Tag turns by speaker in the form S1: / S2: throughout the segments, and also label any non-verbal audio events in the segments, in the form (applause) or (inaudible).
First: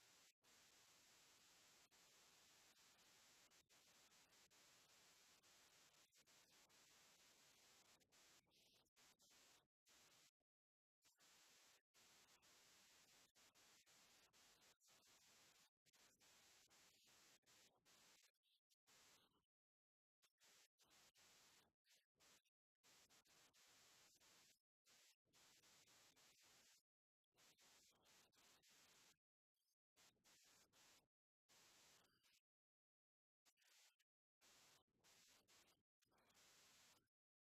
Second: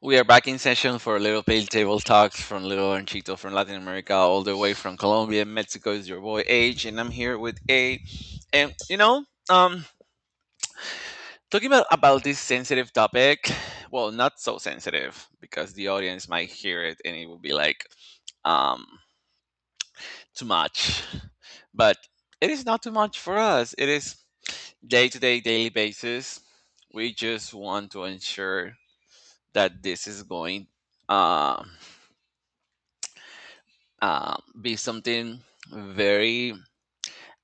S1: We are back in session for Little Pale Table Talks from Little and Chito from Latin America, all the way from Colombia. Mexico is your boy H, and I'm here with A. And you know, um, talking about this sensitive topic. Well, not so sensitive because the audience might hear it and it will be like, um, too much. But it is not too much for us. It is day to day, daily basis. We just want to ensure that this is going Um, be something very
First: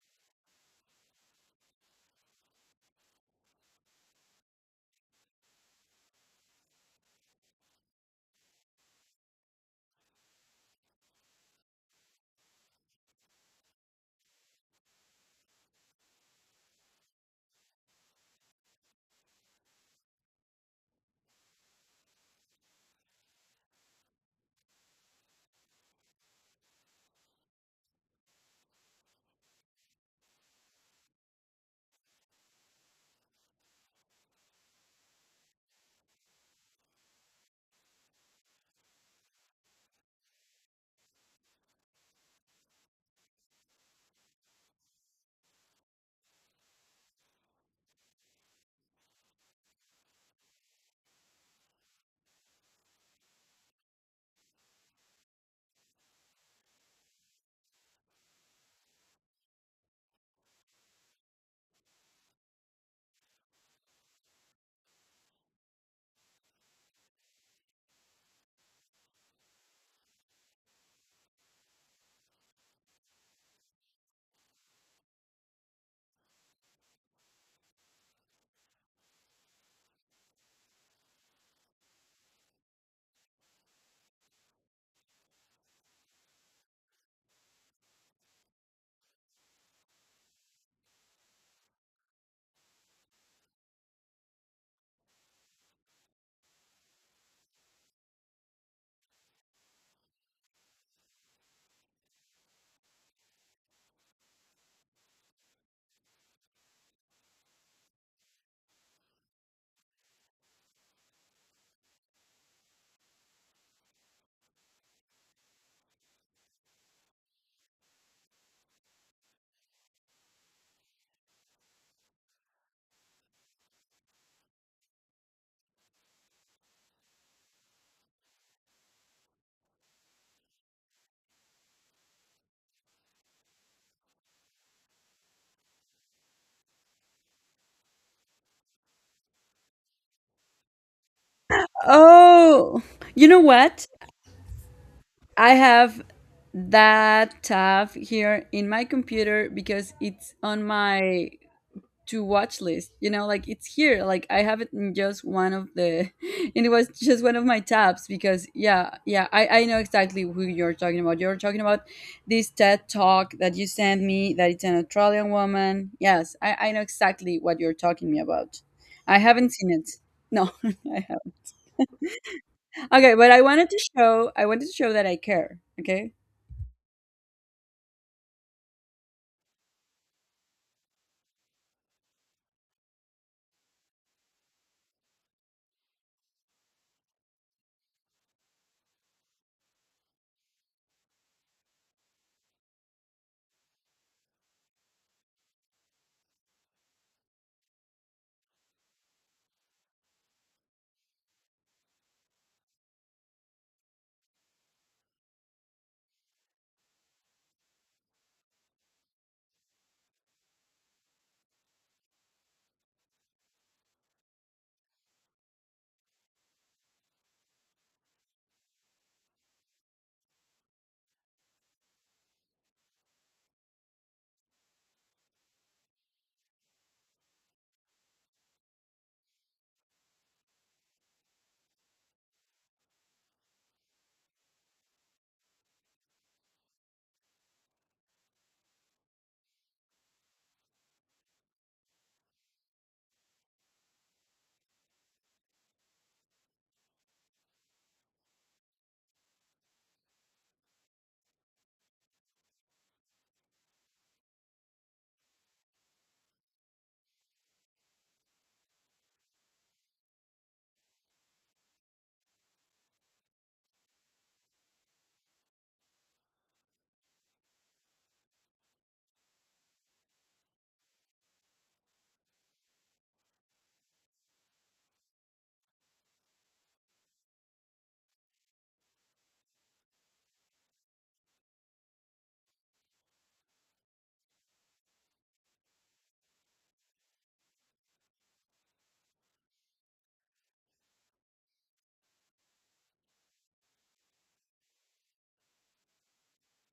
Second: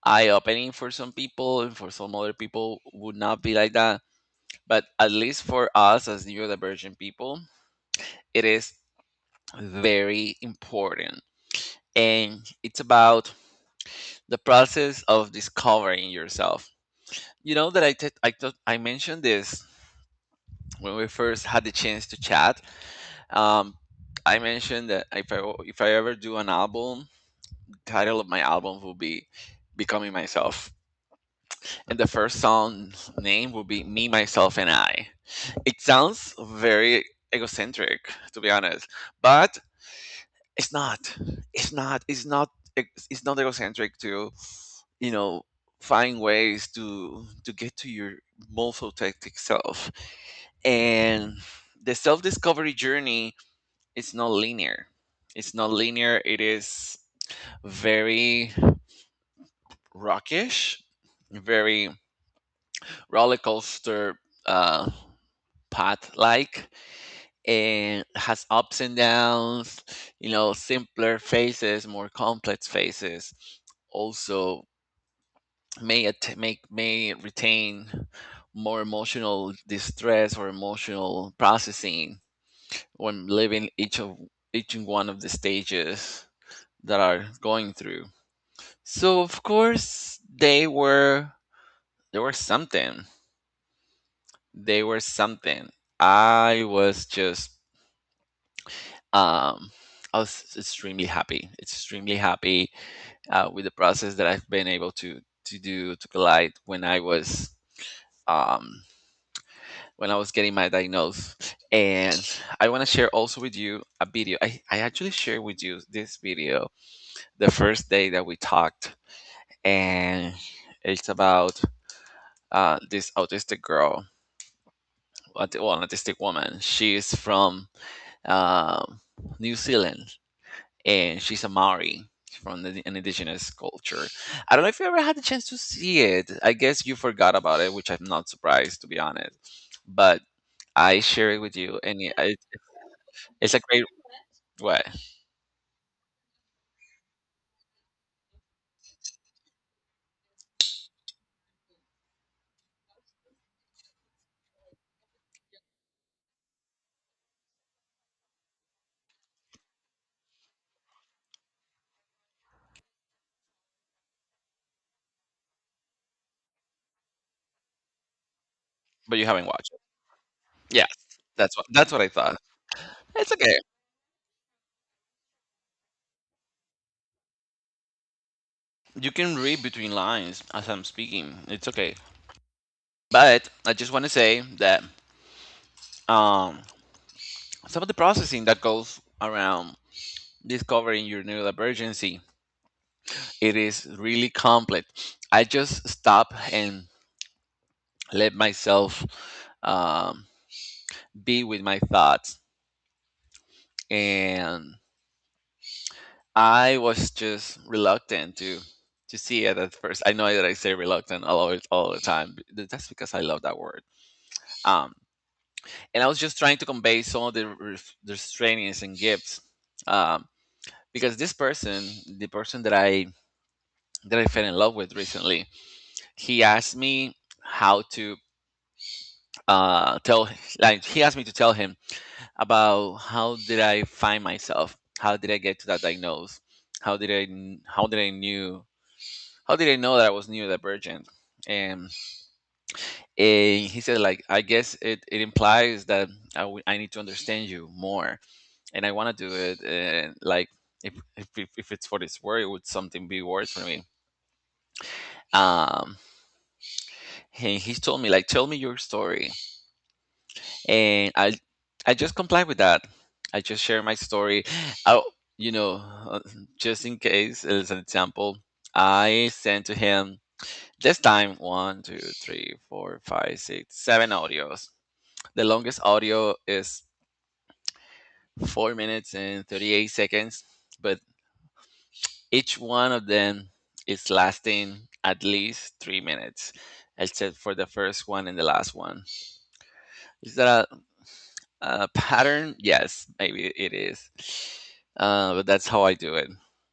S1: eye opening for some people, and for some other people would not be like that. But at least for us as neurodivergent people, it is very important. And it's about the process of discovering yourself. You know that I mentioned this when we first had the chance to chat. Um, I mentioned that if I ever do an album, title of my album will be "Becoming Myself," and the first song's name would be Me, Myself, and I. It sounds very egocentric, to be honest, but it's not. It's not. E, It's not egocentric to, you know, find ways to get to your most authentic self. And the self-discovery journey is not linear. It's not linear. It is very rockish, very roller coaster uh, path like, and has ups and downs, you know, simpler phases, more complex phases. Also may at- make may retain more emotional distress or emotional processing when living each one of the stages that are going through. So of course they were something. They were something. I was just um, I was extremely happy with the process that I've been able to do to collide um, when I was getting my diagnosis. And I want to share also with you a video. I actually shared with you this video the first day that we talked, and it's about this autistic girl, well, an autistic woman. She is from um, New Zealand, and she's a Maori from the, an indigenous culture. I don't know if you ever had the chance to see it. I guess you forgot about it, which I'm not surprised, to be honest. But I share it with you, and
S2: Oh, you know
S1: it's a great
S2: what?
S1: way.
S2: I have that tab here in my computer because it's on my to watch list. You know, like it's here. Like I have it in just one of the, (laughs) and it was just one of my tabs because yeah, yeah, I know exactly who you're talking about. You're talking about this TED talk that you sent me that it's an Australian woman. Yes, I know exactly what you're talking me about.
S1: But
S2: I
S1: you haven't
S2: haven't seen
S1: watched it.
S2: it. No, (laughs)
S1: Yes,
S2: I haven't.
S1: that's what I thought.
S2: Okay, but
S1: It's
S2: I
S1: okay.
S2: wanted to show I wanted to show that I care, okay?
S1: You can read between lines as I'm speaking. It's okay. But I just want to say that um, some of the processing that goes around discovering your neurodivergency, it is really complex. I just stop and let myself um, be with my thoughts, and I was just reluctant to see it at first. I know that I say reluctant a lot all the time, but that's because I love that word. Um, and I was just trying to convey some of the the restrainings and gifts, um, because this person, the person that I fell in love with recently, he asked me how to tell, like he asked me to tell him about how did I find myself, how did I get to that diagnosis, how did I knew, how did I know that I was neurodivergent. And he said like I guess it implies that I need to understand you more and I want to do it, and like if it's for this word it would something be worse for me. um and he told me like tell me your story, and I just comply with that. I just share my story. Oh, you know, uh, just in case as an example, I sent to him this time one, two, three, four, five, six, seven audios. The longest audio is 4 minutes and 38 seconds, but each one of them is lasting at least 3 minutes, except for the first one and the last one. Is that (laughs) pattern? Yes, maybe it is. But that's how I do it.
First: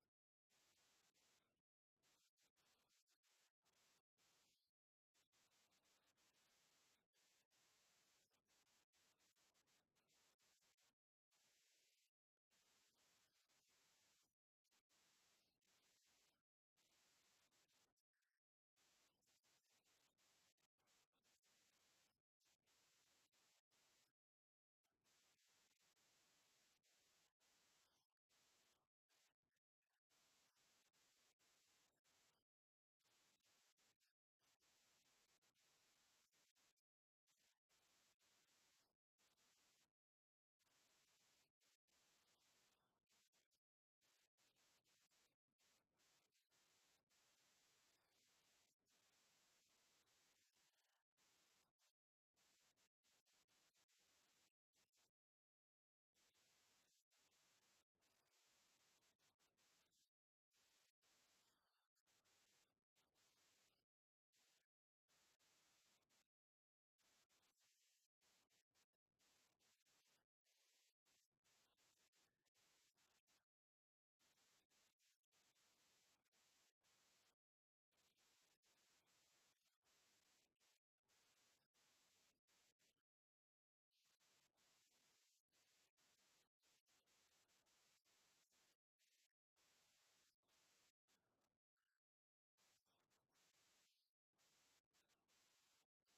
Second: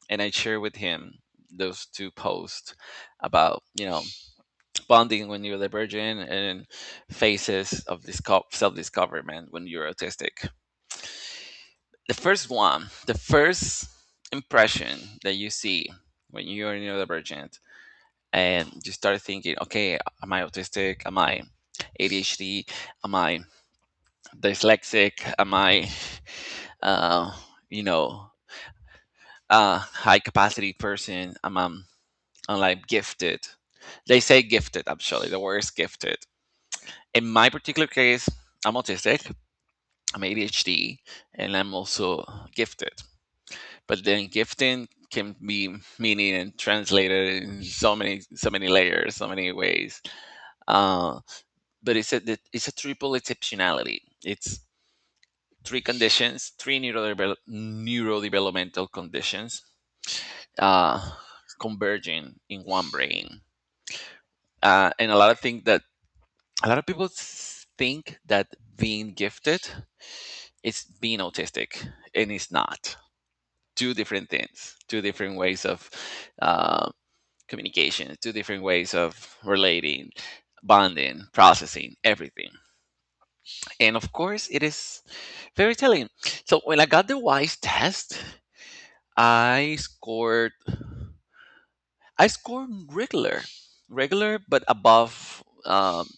S1: And I share with him those two posts about, you know, bonding when you're divergent and phases of self discoverment when you're autistic. The first one, the first impression that you see when you're neurodivergent, and you start thinking, okay, am I autistic? Am I ADHD? Am I dyslexic? Am I, uh, you know, a high capacity person? Am I gifted? They say gifted, actually, the word is gifted. In my particular case, I'm autistic, I'm ADHD, and I'm also gifted. But then gifting can be meaning and translated in so many layers, so many ways, uh, but it's a, it's a triple exceptionality. It's three conditions, three neurodevelopmental conditions uh, converging in one brain. And a lot of think that a lot of people think that being gifted is being autistic, and it's not. Two different things, two different ways of uh, communication, two different ways of relating, bonding, processing, everything. And of course, it is very telling. So when I got the WISE test, I scored I score regular, regular, but above,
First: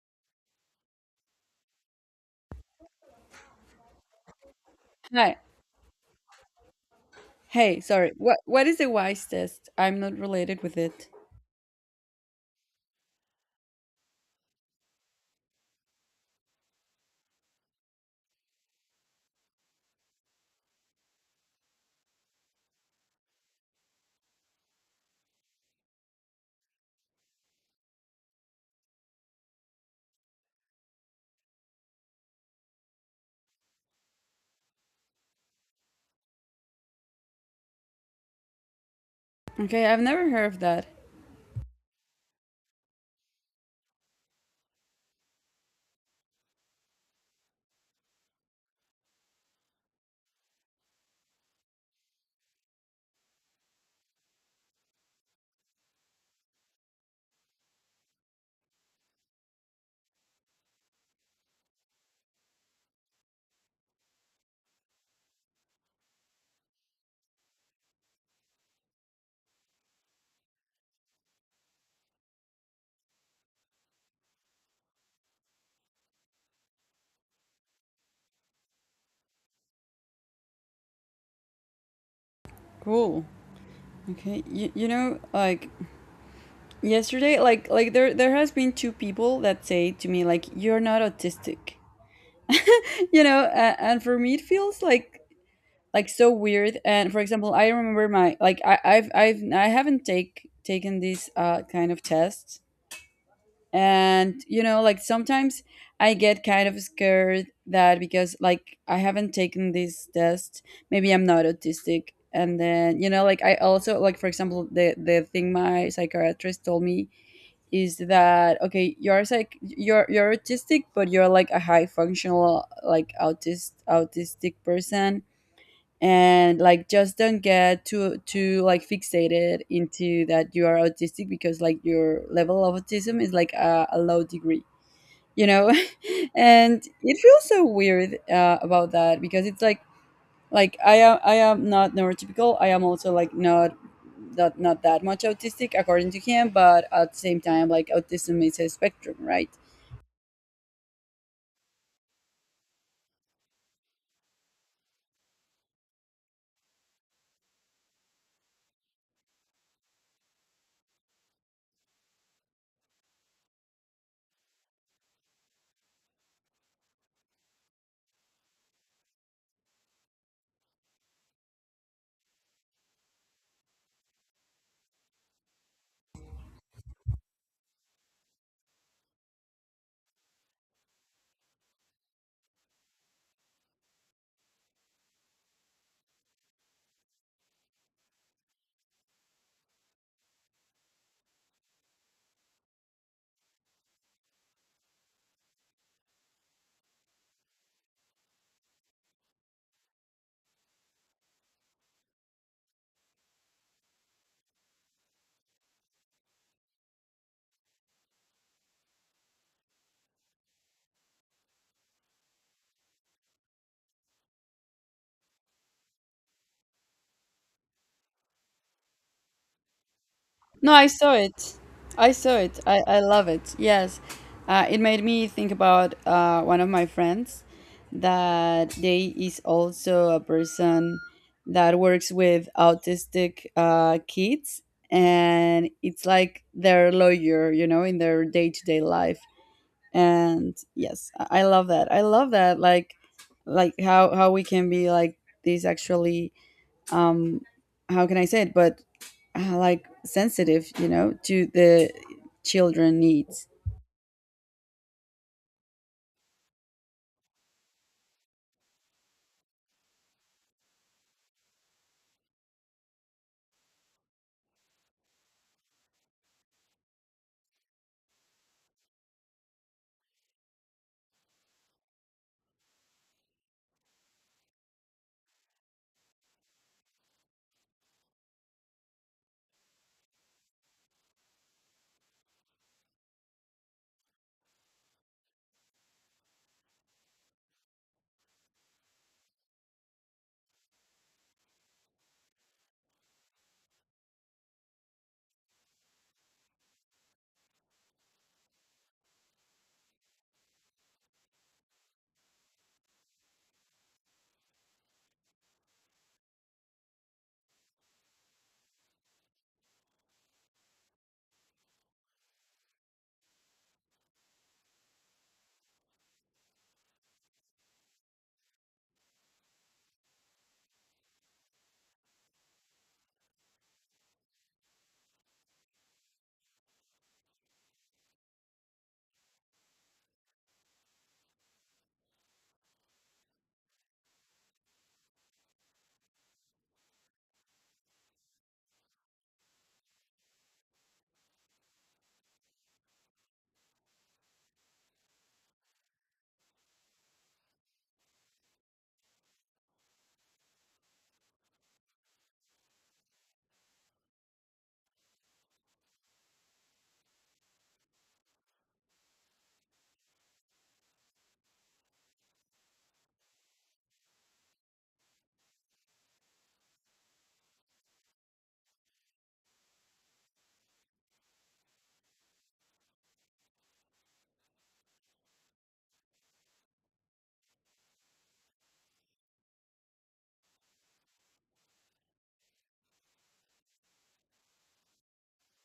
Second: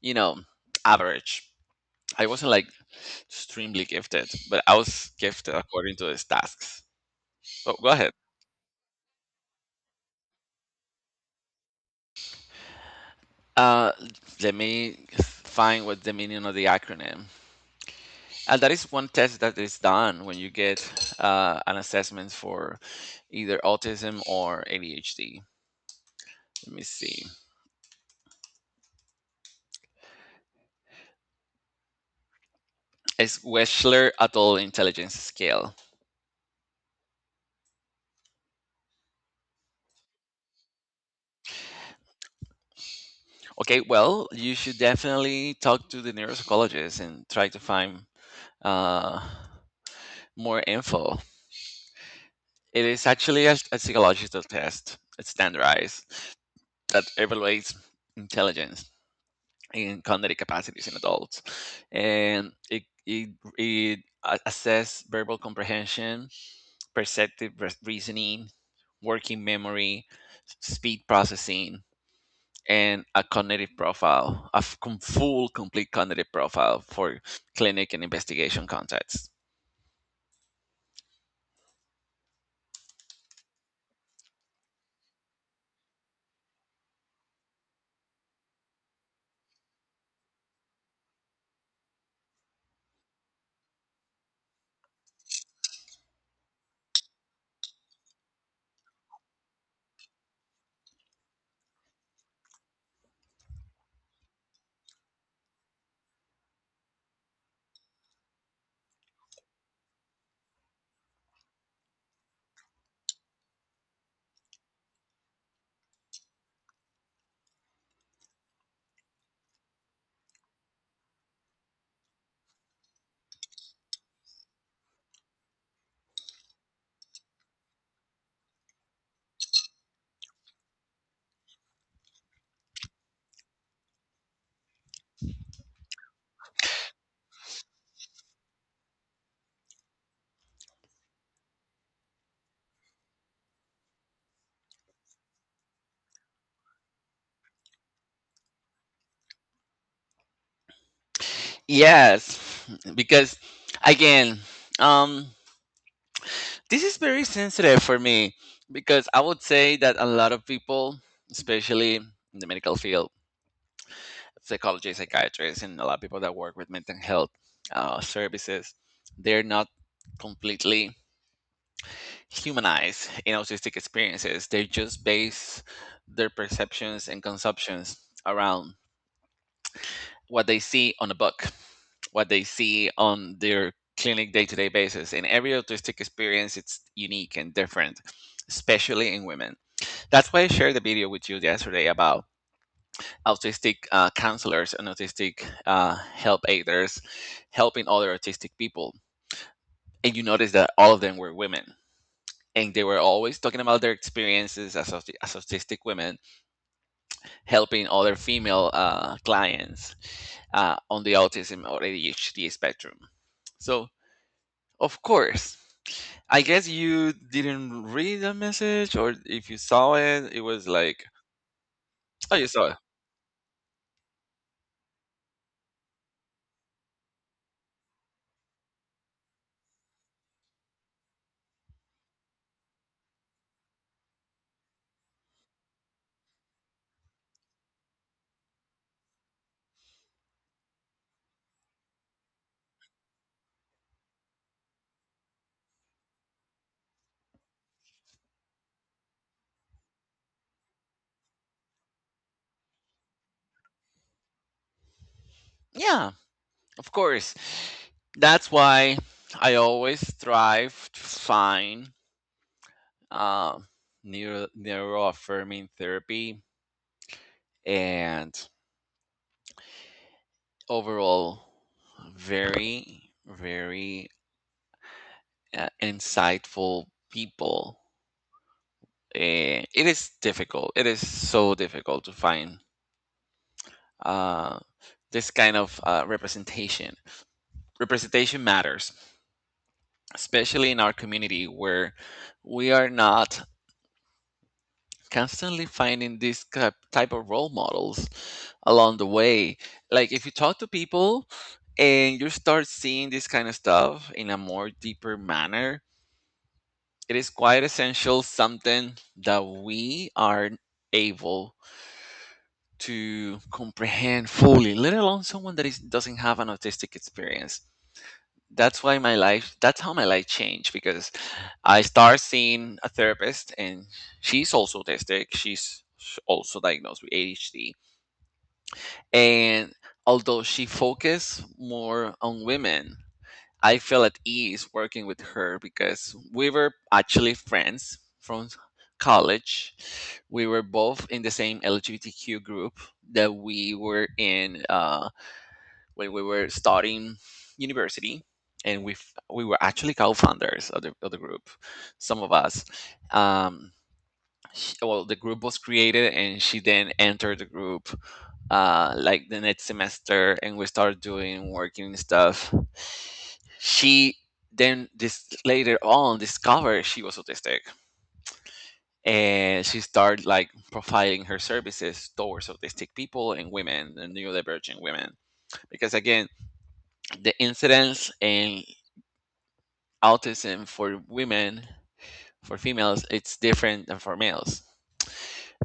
S1: you know, average. I wasn't like extremely gifted, but I was
S2: Hi.
S1: gifted according to his tasks. Oh,
S2: Hey,
S1: go ahead.
S2: sorry. What is the wise test? I'm not related with it.
S1: Uh, Let me find what's the meaning of the acronym. And that is one test that is done when you get an assessment for either autism or ADHD. Let me see. It's Wechsler Adult Intelligence Scale.
S2: Okay, I've never heard of that.
S1: Okay, well, you should definitely talk to the neuropsychologist and try to find uh, more info. It is actually a psychological test. It's standardized, that evaluates intelligence and cognitive capacities in adults. And it assess verbal comprehension, reasoning, working memory, speed processing, and a cognitive profile, full, complete cognitive profile for clinic and investigation contexts.
S2: Cool. Okay. You know, like yesterday, like there has been two people that say to me like you're not autistic. (laughs) You know, and for me it feels like so weird. And for example, I remember my like I I've I haven't taken this kind of test. And like sometimes I get kind of scared that because like I haven't taken this test, maybe I'm not autistic. And then like I also like, for example, the thing my psychiatrist told me is that okay, you're autistic, but you're like a high functional like autistic person. And like just don't get too like fixated into that you are autistic because like your level of autism is like a low degree you know (laughs) and it feels so weird about that because it's like I am not neurotypical. I am also like not that much autistic according to him, but at the same time, like, autism is a spectrum, right?
S1: Yes, because again, um, this is very sensitive for me because I would say that a lot of people, especially in the medical field, psychologists, psychiatrists, and a lot of people that work with mental health services, they're not completely humanize in autistic experiences. They just base their perceptions and consumptions around what they see on a book, what they see on their clinic day to day basis. And every autistic experience, it's unique and different, especially in women. That's why I shared the video with you yesterday about autistic counselors and autistic help aiders helping other autistic people. And you notice that all of them were women, and they were always talking about their experiences as, as autistic women helping other female clients on the autism or ADHD spectrum. So, of course, I guess you didn't read the message, or if you saw it, it was
S2: No, I
S1: like,
S2: saw it. I
S1: oh,
S2: saw
S1: you
S2: it.
S1: saw it.
S2: I love it. Yes. It made me think about one of my friends that they is also a person that works with autistic kids, and it's like their lawyer, you know, in their day-to-day life. And yes, I love that. I love that like how we can be like this, actually. Um how can I say it? But like sensitive to the children needs.
S1: Yeah, of course. That's why I always strive to find uh, neuro neuroaffirming therapy and overall very very insightful people. It is difficult, it is so difficult to find uh, this kind of representation. Representation matters, especially in our community, where we are not constantly finding these type of role models along the way. Like if you talk to people and you start seeing this kind of stuff in a more deeper manner, it is quite essential, something that we are able to comprehend fully, let alone someone that is doesn't have an autistic experience. That's how my life changed, because I start seeing a therapist, and she's also autistic, she's also diagnosed with ADHD. And although she focused more on women, I feel at ease working with her because we were actually friends from college. We were both in the same LGBTQ group that we were in when we were starting university, and we were actually co-founders of the group, some of us. Um, sh Well, the group was created and she then entered the group like the next semester and we started doing working and stuff. She then this later on discovered she was autistic, and she started like profiling her services towards autistic people and women and neurodivergent women, because again the incidence in autism for women, for females, it's different than for males.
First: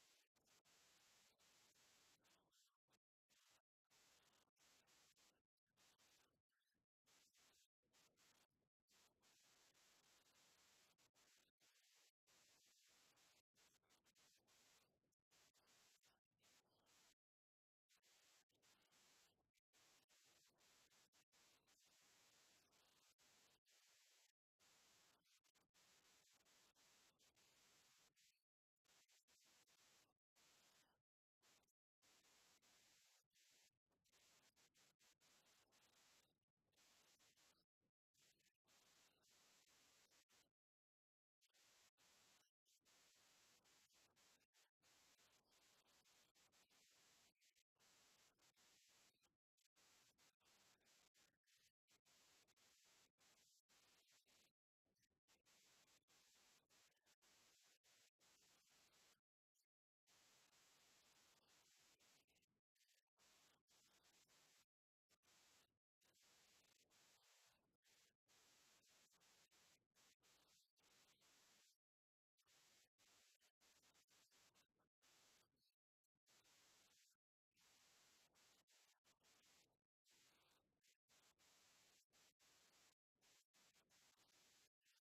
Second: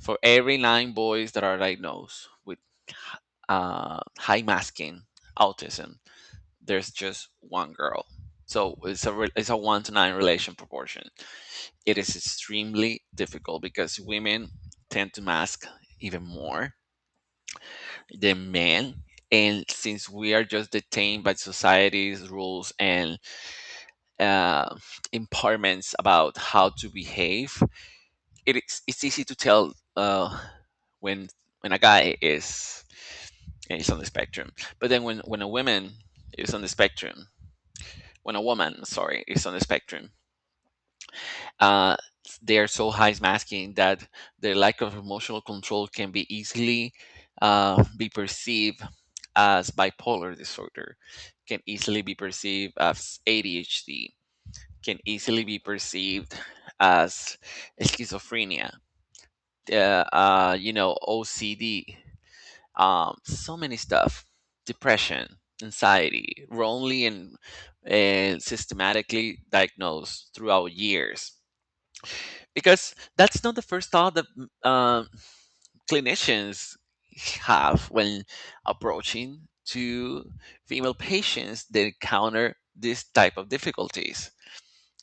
S1: For every nine boys that are diagnosed with high masking autism, there's just one girl. So it's a it's a one to nine relation proportion. It is extremely difficult because women tend to mask even more than men. And since we are just detained by society's rules and uh, impairments about how to behave, it's easy to tell when when a guy is on the spectrum, but then when a woman is on the spectrum, when a woman, sorry, is on the spectrum. uh, they are so high masking that their lack of emotional control can be easily be perceived as bipolar disorder, can easily be perceived as ADHD, can easily be perceived as schizophrenia, OCD, so many stuff, depression, anxiety, wrongly and systematically diagnosed throughout years, because that's not the first thought that clinicians have when approaching to female patients that encounter this type of difficulties.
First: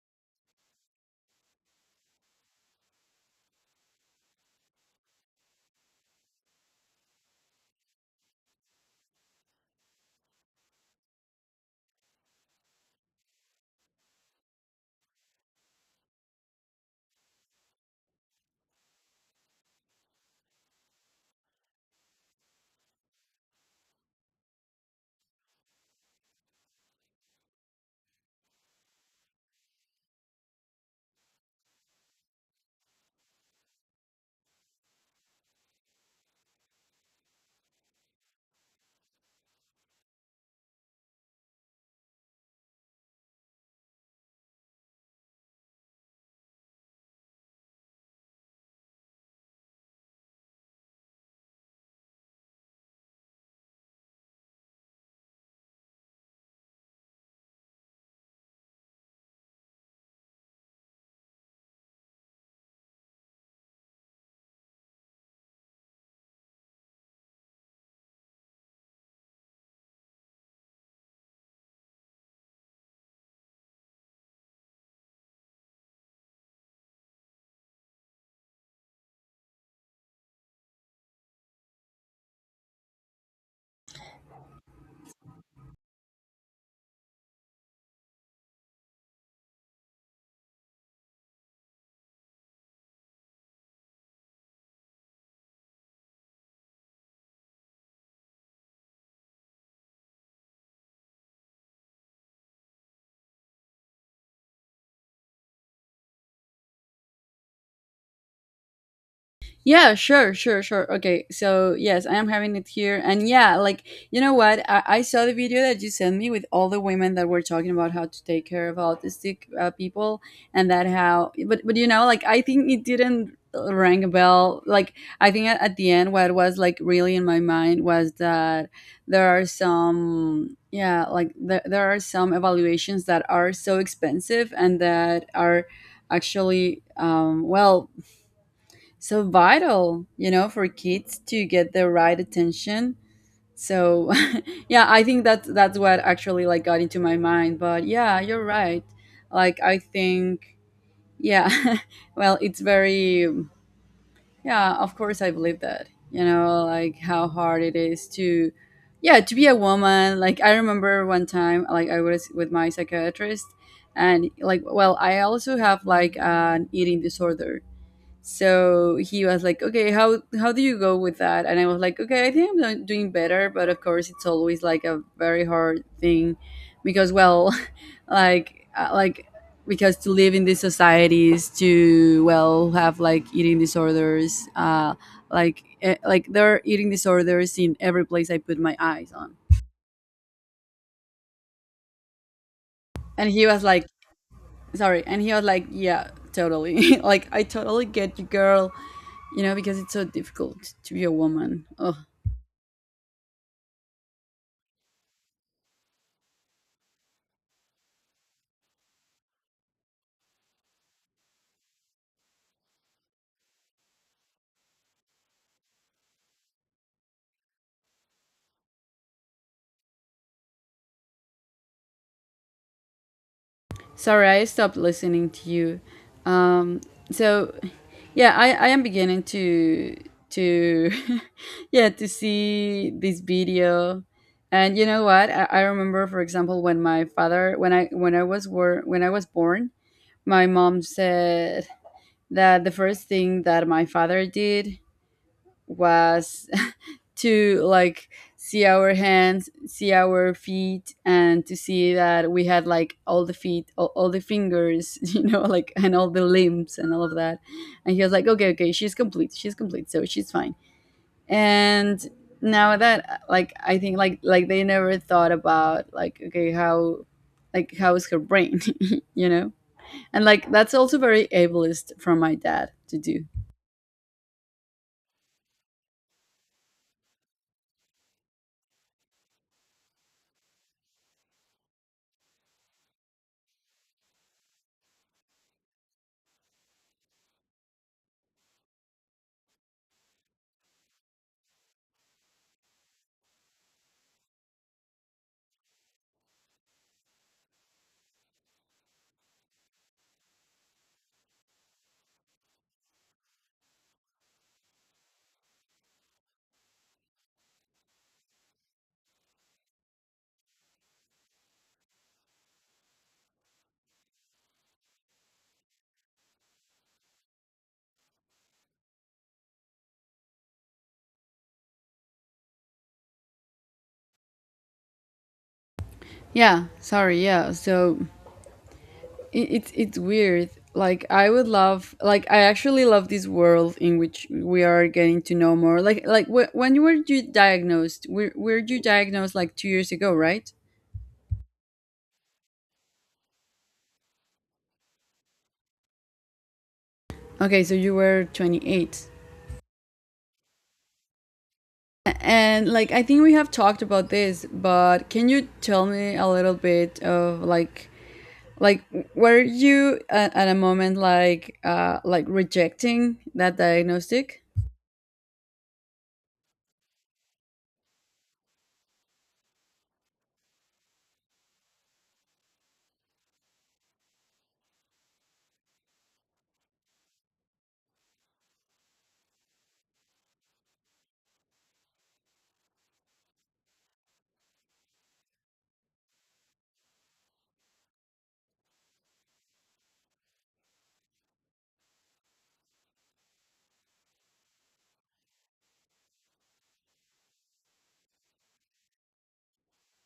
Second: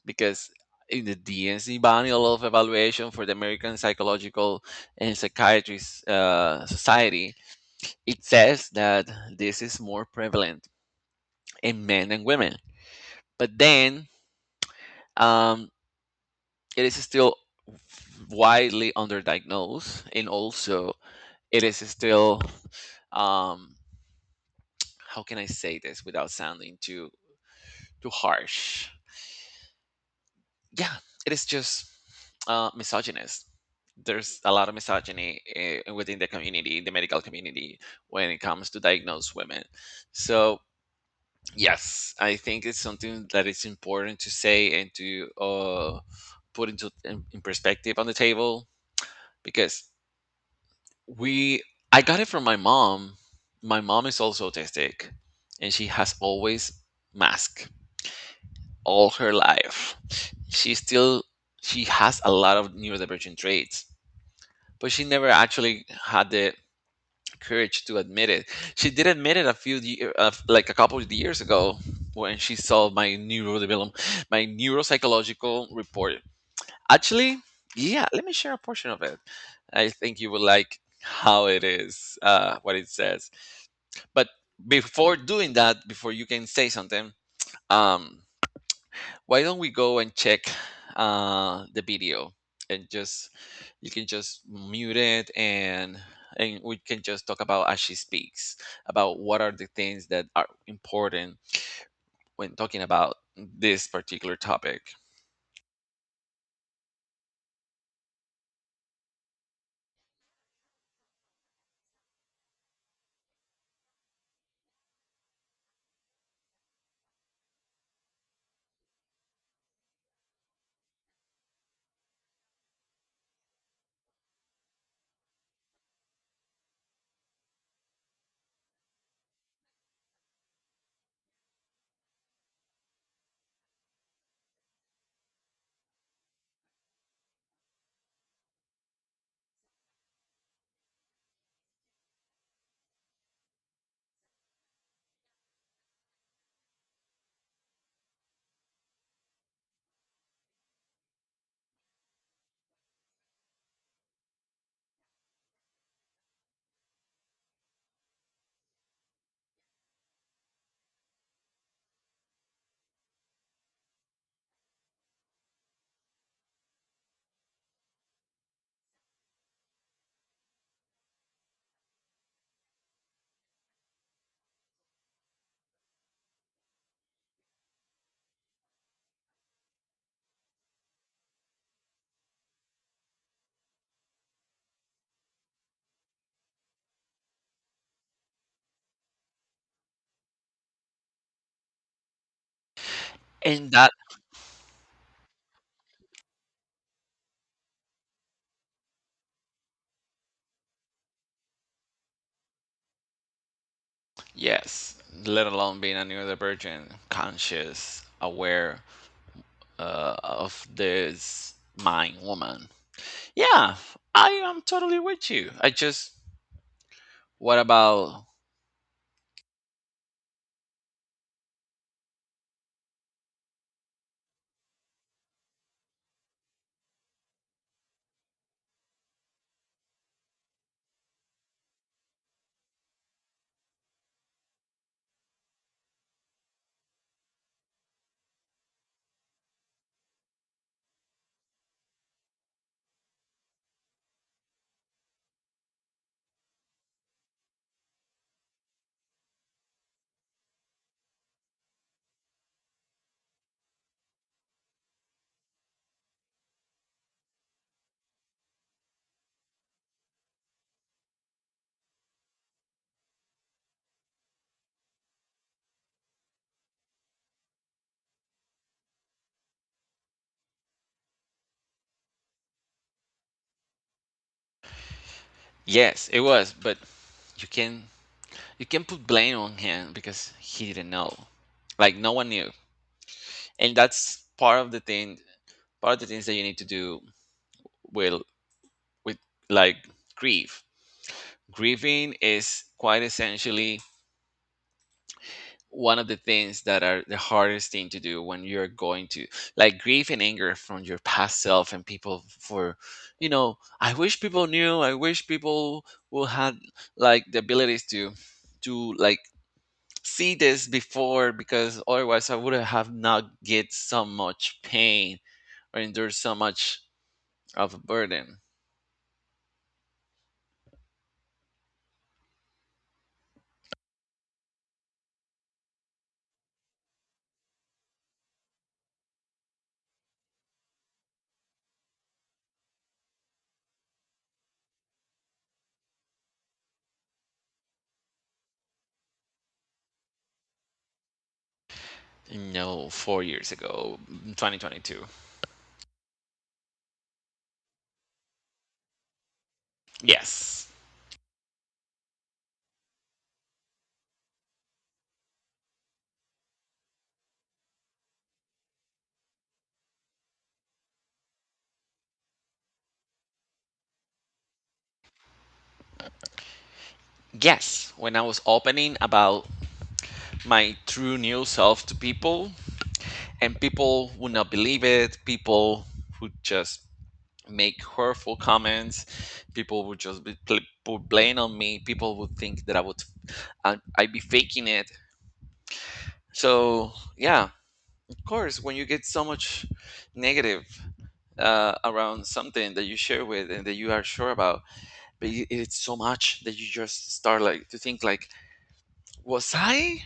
S1: Because in the DNC Manual of Evaluation for the American Psychological and Psychiatry Society, it says that this is more prevalent in men than women. But then um, it is still widely underdiagnosed, and also it is still, um, how can I say this without sounding too too harsh? Yeah, it is just misogynist. There's a lot of misogyny within the community, the medical community, when it comes to diagnose women. So yes, I think it's something that it's important to say and to put into in perspective on the table, because we I got it from my mom. My mom is also autistic, and she has always mask all her life. She still she has a lot of neurodivergent traits, but she never actually had the courage to admit it. She did admit it like a couple of years ago, when she saw my neurodevelopment, my neuropsychological report. Actually, yeah, let me share a portion of it. I think you will like how it is, what it says. But before doing that, before you can say something, um, why don't we go and check the video, and just you can just mute it and we can just talk about as she speaks about what are the things that are important when talking about this particular topic.
S2: Yeah, sure, sure, sure. Okay, so yes, I am having it here. And yeah, like, you know what? I saw the video that you sent me with all the women that were talking about how to take care of autistic people, and that how, but you know, like, I think it didn't ring a bell. Like, I think at the end, what was like really in my mind was that there are some, yeah, like, there are some evaluations that are so expensive and that are actually well, so vital, for kids to get the right attention. So, (laughs) yeah, I think that that's what actually like got into my mind. But yeah, you're right. Like I think, yeah, (laughs) well, it's very, yeah, of course I believe that. You know, like how hard it is to, yeah, to be a woman. Like I remember one time, like I was with my psychiatrist, and like, well, I also have like an eating disorder. So he was like, okay, how do you go with that? And I was like, okay, I think I'm doing better, but of course it's always like a very hard thing because, well, (laughs) like like, because to live in these societies, to, well, have like eating disorders, like there are eating disorders in every place I put my eyes on. And he was
S1: And
S2: like,
S1: that
S2: sorry. And he was like, yeah, totally. (laughs) Like, I totally get you, girl. You know, because it's so difficult to be a woman. Ugh.
S1: Yes, let alone being a neurodivergent, conscious, aware of this mind woman. Yeah, I am totally with you. I just, what about?
S2: Sorry, I stopped listening to you. Um, so, yeah, I am beginning to to (laughs) yeah to see this video. And you know what? I remember, for example, when my father when I was born, my mom said that the first thing that my father did was (laughs) to, like, see our hands, see our feet, and to see that we had like all the feet, all the fingers, (laughs) like, and all the limbs and all of that. And he was like, okay, okay, she's complete, so she's fine. And now that, like, I think like they never thought about like, okay, how, like, how is her brain, (laughs) you know? And like that's also very ableist from my dad to do.
S1: Yes, it was, but you can, you can put blame on him because he didn't know. Like no one knew. And that's part of the thing, part of the things that you need to do, will with, like, grief. Grieving is quite essentially one of the things that are the hardest thing to do when you're going to, like, grief and anger from your past self and people for, you know, I wish people knew, I wish people will had like the abilities to like see this before, because otherwise I would have not get so much pain or endured so much of a burden.
S2: Yeah, sorry, yeah. So it's weird. Like, I would love, like, I actually love this world in which we are getting to know more like when you were you diagnosed were you diagnosed, like, 2 years ago, right?
S1: No, 4 years ago, 2022.
S2: Okay, so you were 28?
S1: Yes.
S2: And like, I think we have talked about this, but can you tell me a little bit of like were you at a moment like rejecting that diagnostic?
S1: Yes. When I was opening about my true new self to people, and people would not believe it, people would just make hurtful comments, people would just be, put blame on me, people would think that I would, I'd be faking it. So, yeah. Of course, when you get so much negative around something that you share with and that you are sure about, but it's so much that you just start like to think like, was I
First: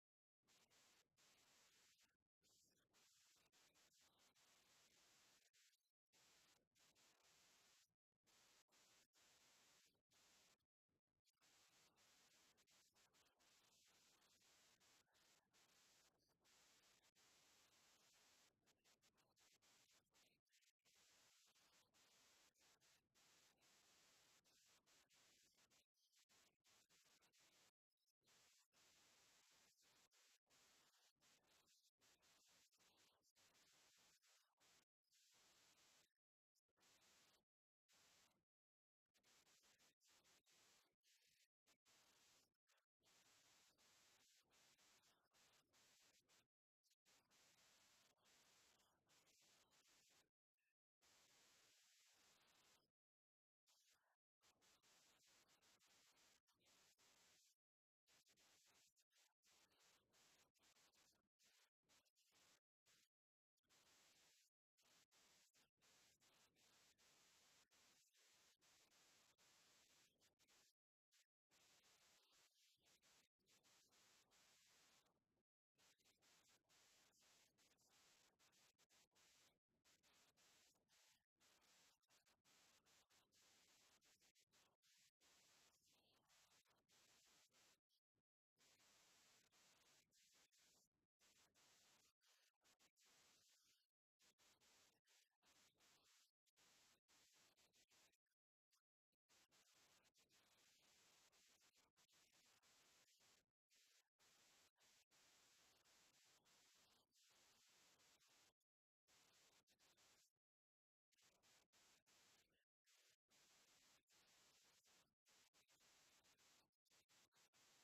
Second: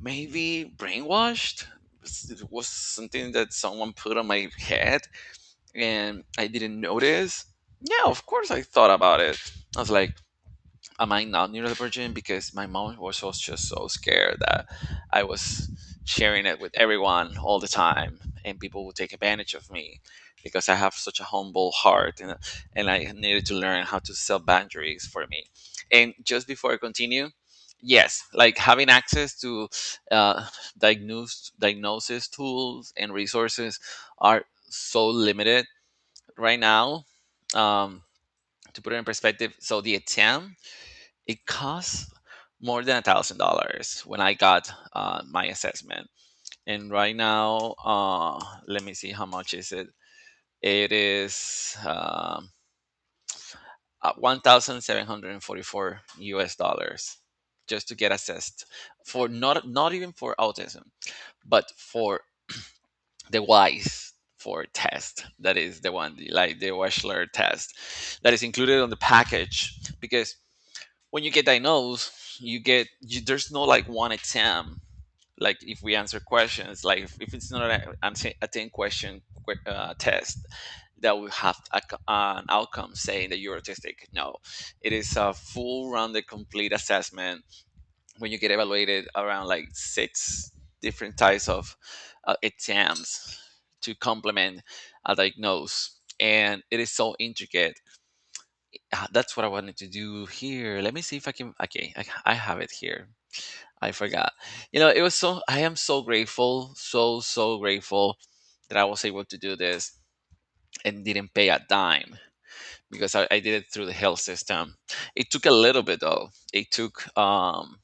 S1: maybe brainwashed? Was something that someone put on my head and I didn't notice? Yeah, of course I thought about it. I was like, am I not neurodivergent? Because my mom was also just so scared that I was sharing it with everyone all the time, and people would take advantage of me because I have such a humble heart, and I needed to learn how to set boundaries for me. And just before I continue, yes, like having access to uh, diagnose diagnosis tools and resources are so limited right now. Um, to put it in perspective, so the attempt it costs more than $1,000 when I got my assessment. And right now, let me see how much is it. It is 1,744 U.S. dollars just to get assessed for not, not even for autism, but for the WISE for test, that is the one like the Wechsler test, that is included on the package. Because when you get diagnosed, you get, you, there's no like one exam. Like if we answer questions, like if it's not a, a ten a 10 question test, that will have a an outcome saying that you're autistic. No, it is a full rounded, complete assessment. When you get evaluated around like six different types of exams to complement a diagnose, and it is so intricate. Ah, that's what I wanted to do here. Let me see if I can. Okay, I have it here. I forgot. You know, it was so. I am so grateful, so so grateful that I was able to do this and didn't pay a dime, because I did it through the health system. It took a little bit though. It took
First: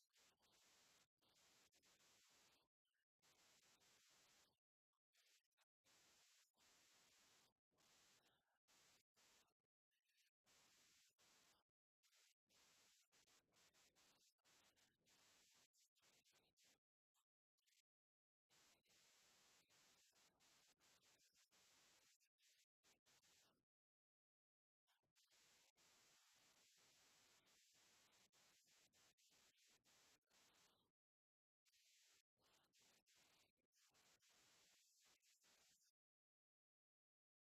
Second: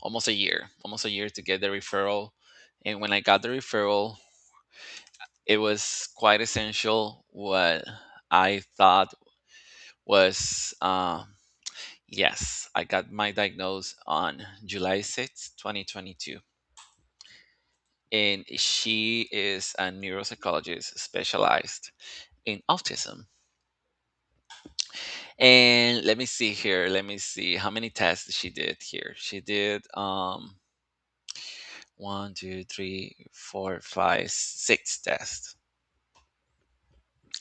S1: almost a year to get the referral. And when I got the referral, it was quite essential what I thought was, yes, I got my diagnosed on July 6, 2022. And she is a neuropsychologist specialized in autism. And let me see here. Let me see how many tests she did here. She did one, two, three, four, five, six tests.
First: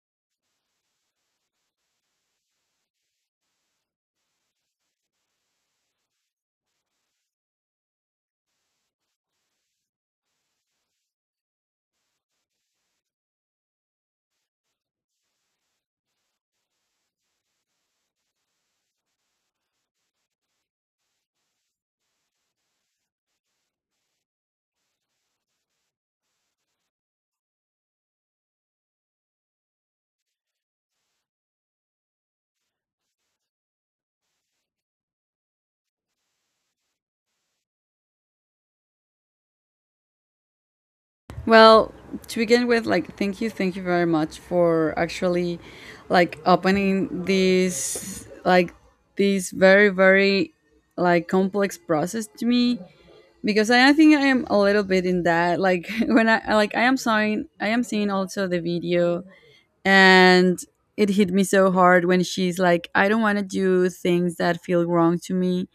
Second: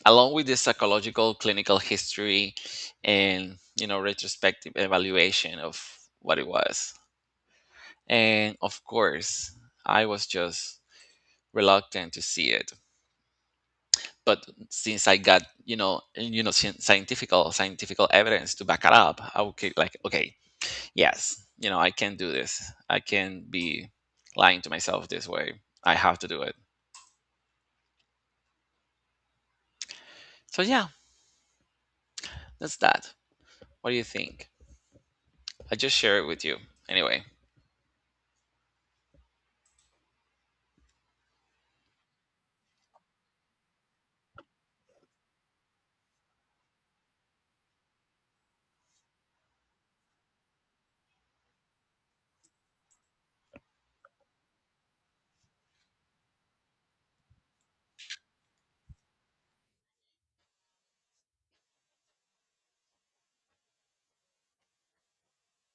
S1: Along with the psychological clinical history and, you know, retrospective evaluation of what it was. And of course, I was just reluctant to see it. But since I got, you know, scientific, scientific evidence to back it up, I would get like, okay, yes, you know I can do this. I can be lying to myself this way. I have to do it. So yeah, that's that. What do you think? I just share it with you. Anyway,
S2: Well, to begin with, like, thank you very much for actually, like, opening this, this very, very, like, complex process to me because I think I am a little bit in that. Like, (laughs) when like, I am seeing also the video, and it hit me so hard when she's like, I don't want to do things that feel wrong to me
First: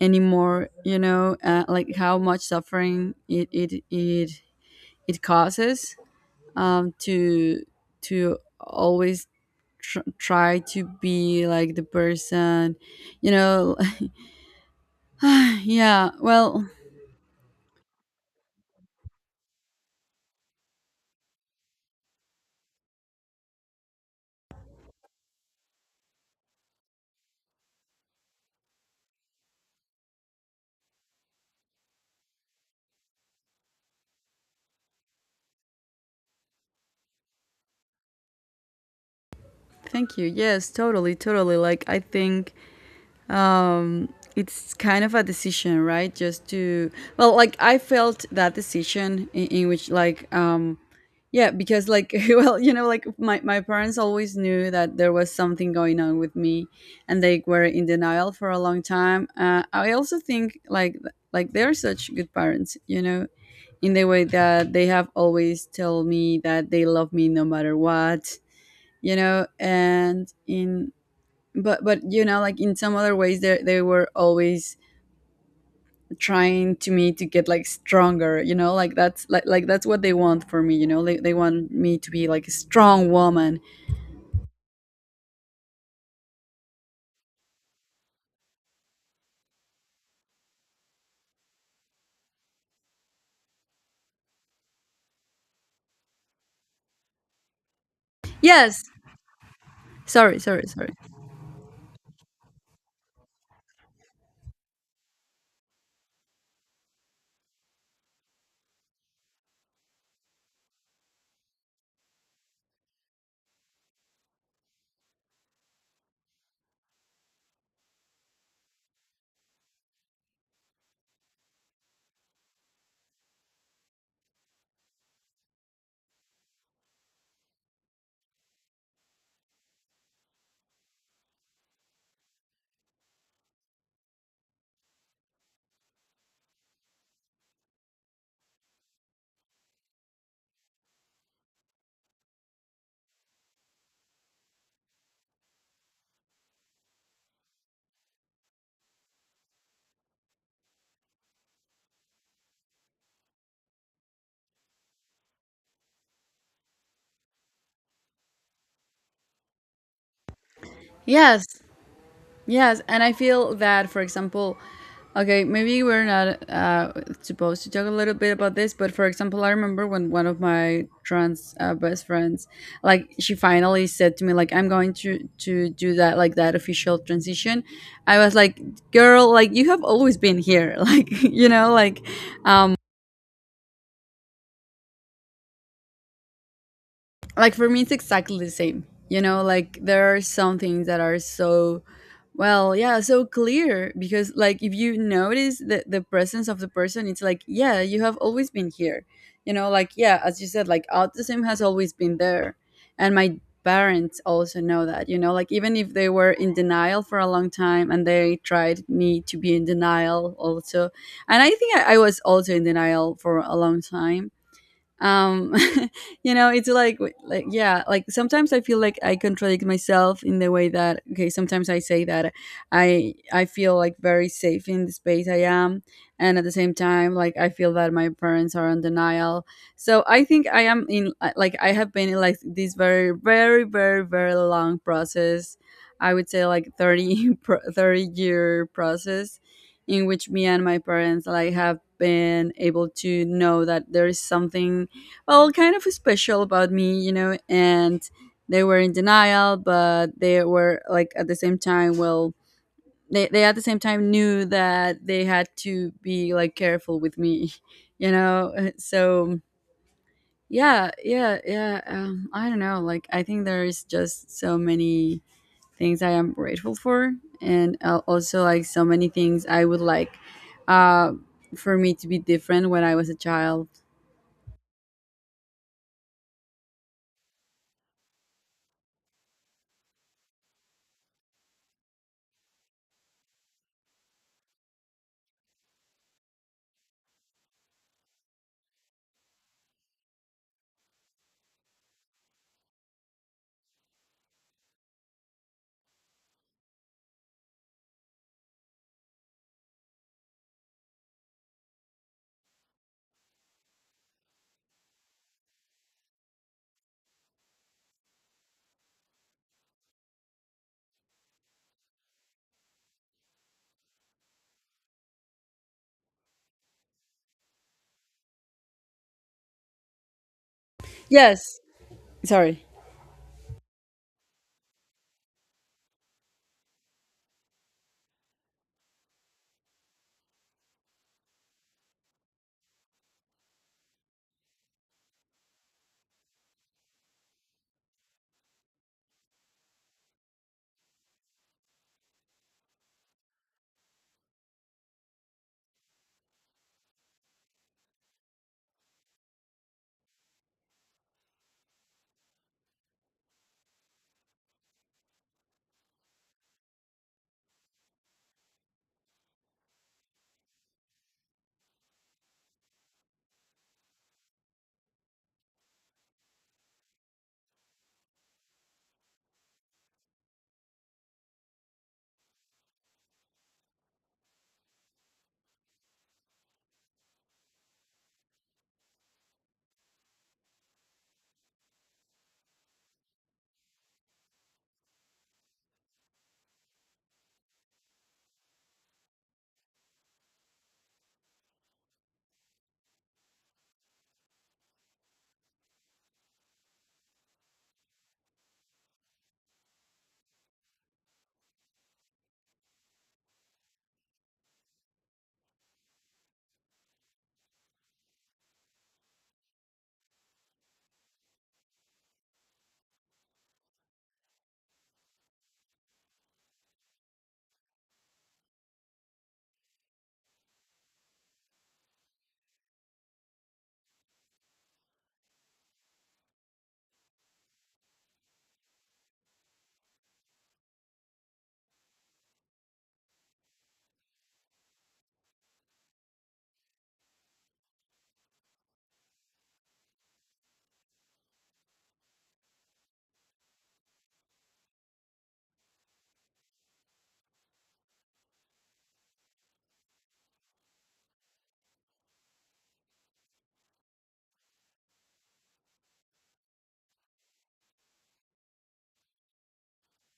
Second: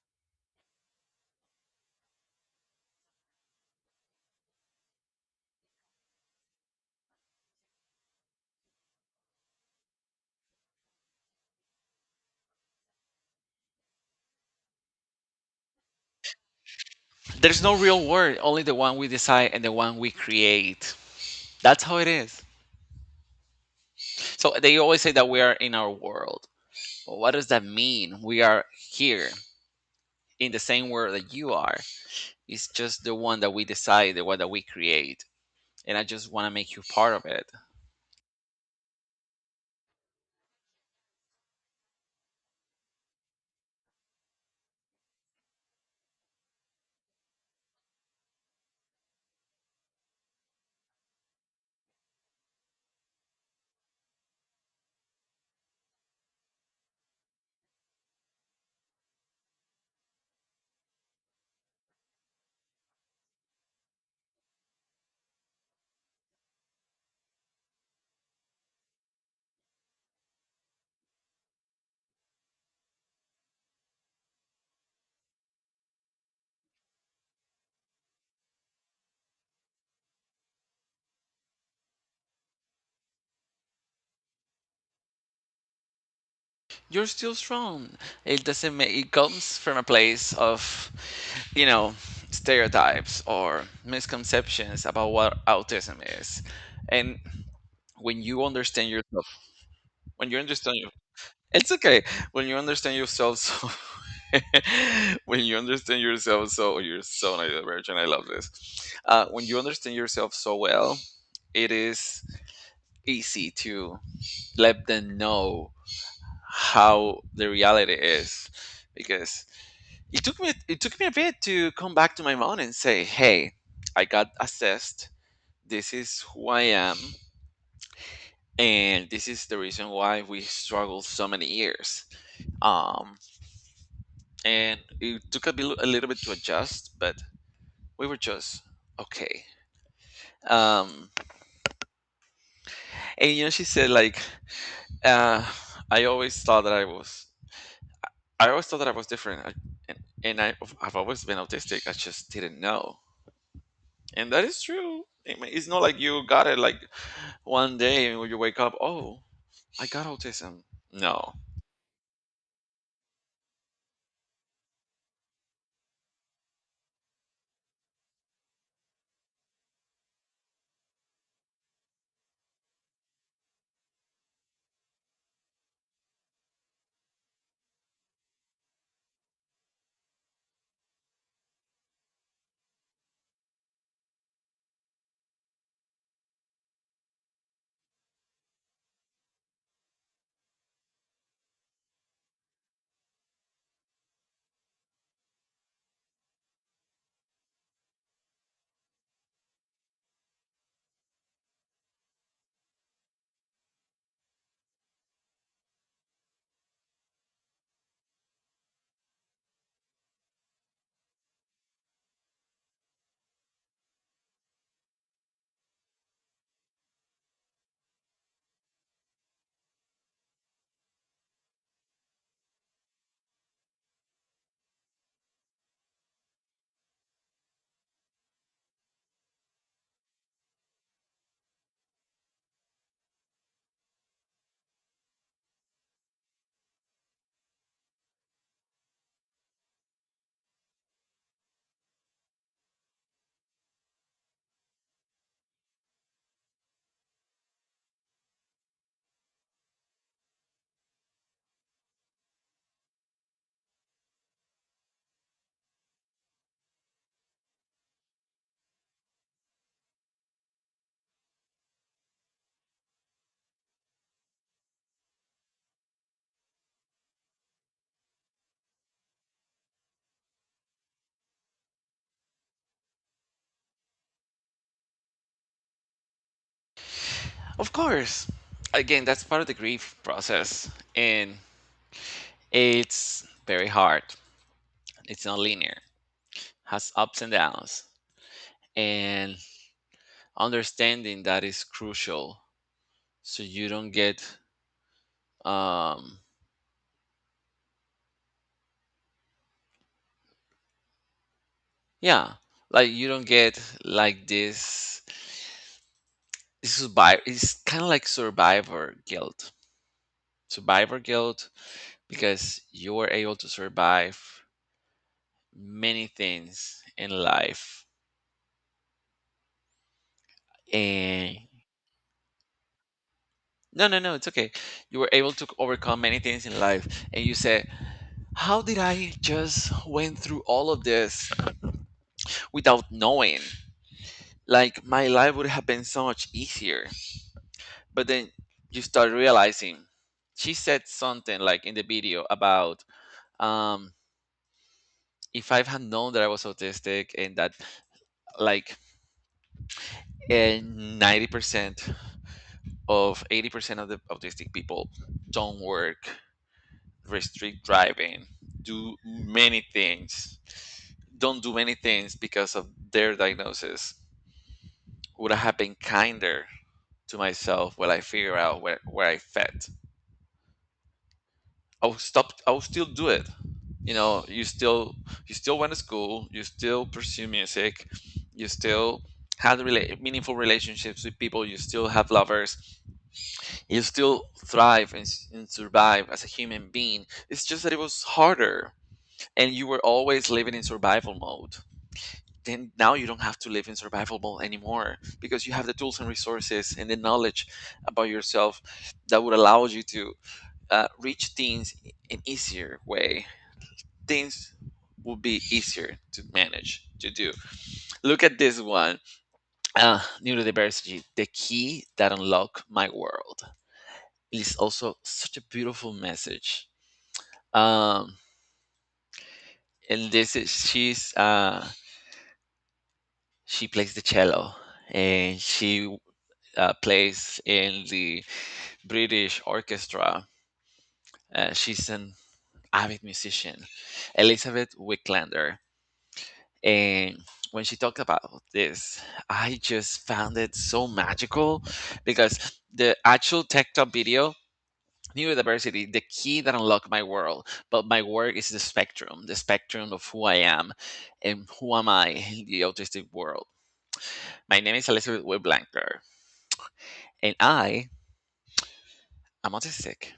S2: anymore. You know, like how much suffering it causes, to always try to be like the person, you know. (sighs) Yeah. Well,
S1: there's no real word, only the one we decide and the one we create. That's how it is. So they always say that we are in our world. But what does that mean? We are here in the same world that you are. It's just the one that we decide, the one that we create. And I just want to make you part of it.
S2: thank you. Yes, totally, totally. Like, I think um it's kind of a decision, right? Just to, well, like, I felt that decision in which, like, yeah, because like, (laughs) well, you know, like my parents always knew that there was something going on with me, and they were in denial for a long time. I also think like they're such good parents, you know, in the way that they have always told me that they love me no matter what. You know, and in but you know like, in some other ways they were always trying to me to get like stronger, you know, like that's like that's what they want for me. You know, they want me to be like a strong woman.
S1: You're still strong. It doesn't make, it comes from a place of, you know, stereotypes or misconceptions about what autism is. And when you
S2: Yes,
S1: understand yourself, when you
S2: sorry, sorry,
S1: understand you,
S2: sorry.
S1: it's okay. When you understand yourself, so (laughs) when you understand yourself, so oh, you're so neurodivergent. I love this. When you understand yourself so well, it is easy to let them know how the reality is, because it took me a bit to come back to my mom and say, hey, I got assessed, this is who I am, and this is the reason why we struggled so many years. um and it took a bit, a little bit to adjust, but we were just okay. um and, you know, she said like, uh i always thought that i was I always thought that I was different, I, and, and I, I've always been autistic. I just didn't know, and that is true. I mean, it's not like you got it like one day when you wake up. Oh, I got autism. No,
S2: Yes. Yes, and I feel that, for example, okay, maybe we're not supposed to talk a little bit about this, but for example, I remember when one of my trans best friends, like, she finally said to me, like, I'm going to do that, like, that official transition. I was like, girl, like, you have always been here, (laughs) like, you know, like, um, like, for me it's exactly the same. You know, like there are some things that are so, well, yeah, so clear because, like, if you notice the presence of the person, it's like, yeah, you have always been here. You know, like, yeah, as you said, like, autism has always been there. And my parents also know that. You know, like, even if they were in denial for a long time, and they tried me to be in denial also. And I think I was also in denial for a long time. um (laughs) you know, it's like yeah, like, sometimes I feel like I contradict myself in the way that, okay, sometimes I say that I feel like very safe in the space I am, and at the same time, like, I feel that my parents are on denial. So I think I am in like, I have been in, like, this very, very, very, very long process. I would say like 30 (laughs) 30-year process in which me and my parents, like, have been able to know that there is something, well, kind of special about me. You know, and they were in denial, but they were like at the same time, well, they at the same time knew that they had to be like careful with me, (laughs) you know? So yeah, yeah, yeah. I don't know. Like, I think there is just so many things I am grateful for, and also like so many things I would like uh, for me to be different when I was a child.
S1: of course. Again, that's part of the grief process, and it's very hard. It's not linear. Has ups and downs, and understanding that is crucial. So you don't get, um, yeah, like you don't get like this, it's kind of like survivor guilt, survivor guilt, because you were able to survive many things in life and,
S2: Yes. Sorry.
S1: no no no it's okay, you were able to overcome many things in life, and you said, how did I just went through all of this without knowing? Like my life would have been so much easier. But then you start realizing, she said something like in the video about, um if I had known that I was autistic and that, like, 90% of 80% of the autistic people don't work, restrict driving, do many things, don't do many things because of their diagnosis, would I have been kinder to myself when I figure out where I fit? I'll stop. I'll still do it. You know, you still, you still went to school. You still pursue music. You still had meaningful relationships with people. You still have lovers. You still thrive and, and survive as a human being. It's just that it was harder, and you were always living in survival mode. Then now you don't have to live in survival mode anymore, because you have the tools and resources and the knowledge about yourself that would allow you to reach things in an easier way. Things will be easier to manage to do. Look at this one. Neurodiversity, the key that unlocked my world. It is also such a beautiful message. Um, and this is, she's she plays the cello, and she plays in the British orchestra. She's an avid musician, Elizabeth Wicklander. And when she talked about this, I just found it so magical because the actual Tech Talk video, neurodiversity, the key that unlocked my world, but my work is the spectrum of who I am and who am I in the autistic world. My name is Elizabeth Whitblanker, and I am autistic.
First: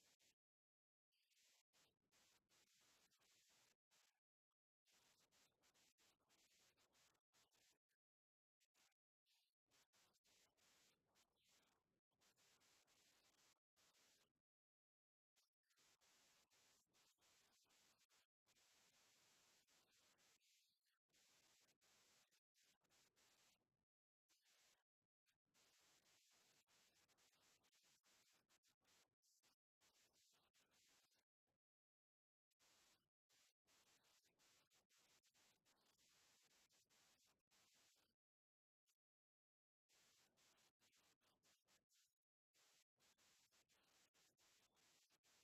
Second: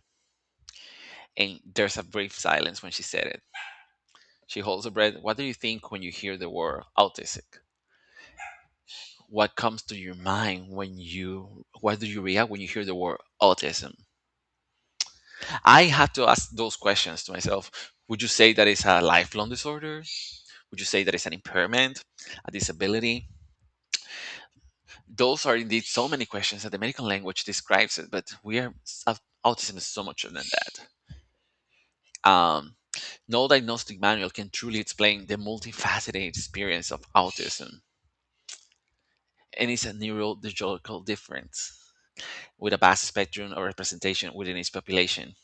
S1: And there's a brief silence when she said it. She holds her breath. What do you think when you hear the word autistic? What comes to your mind when you, what do you react when you hear the word autism? I have to ask those questions to myself. Would you say that it's a lifelong disorder? Would you say that it's an impairment, a disability? Those are indeed so many questions that the medical language describes it, but we are, uh, autism is so much more than that. um, no diagnostic manual can truly explain the multifaceted experience of autism. And it's a neurodevelopmental difference with a vast spectrum of representation within its population.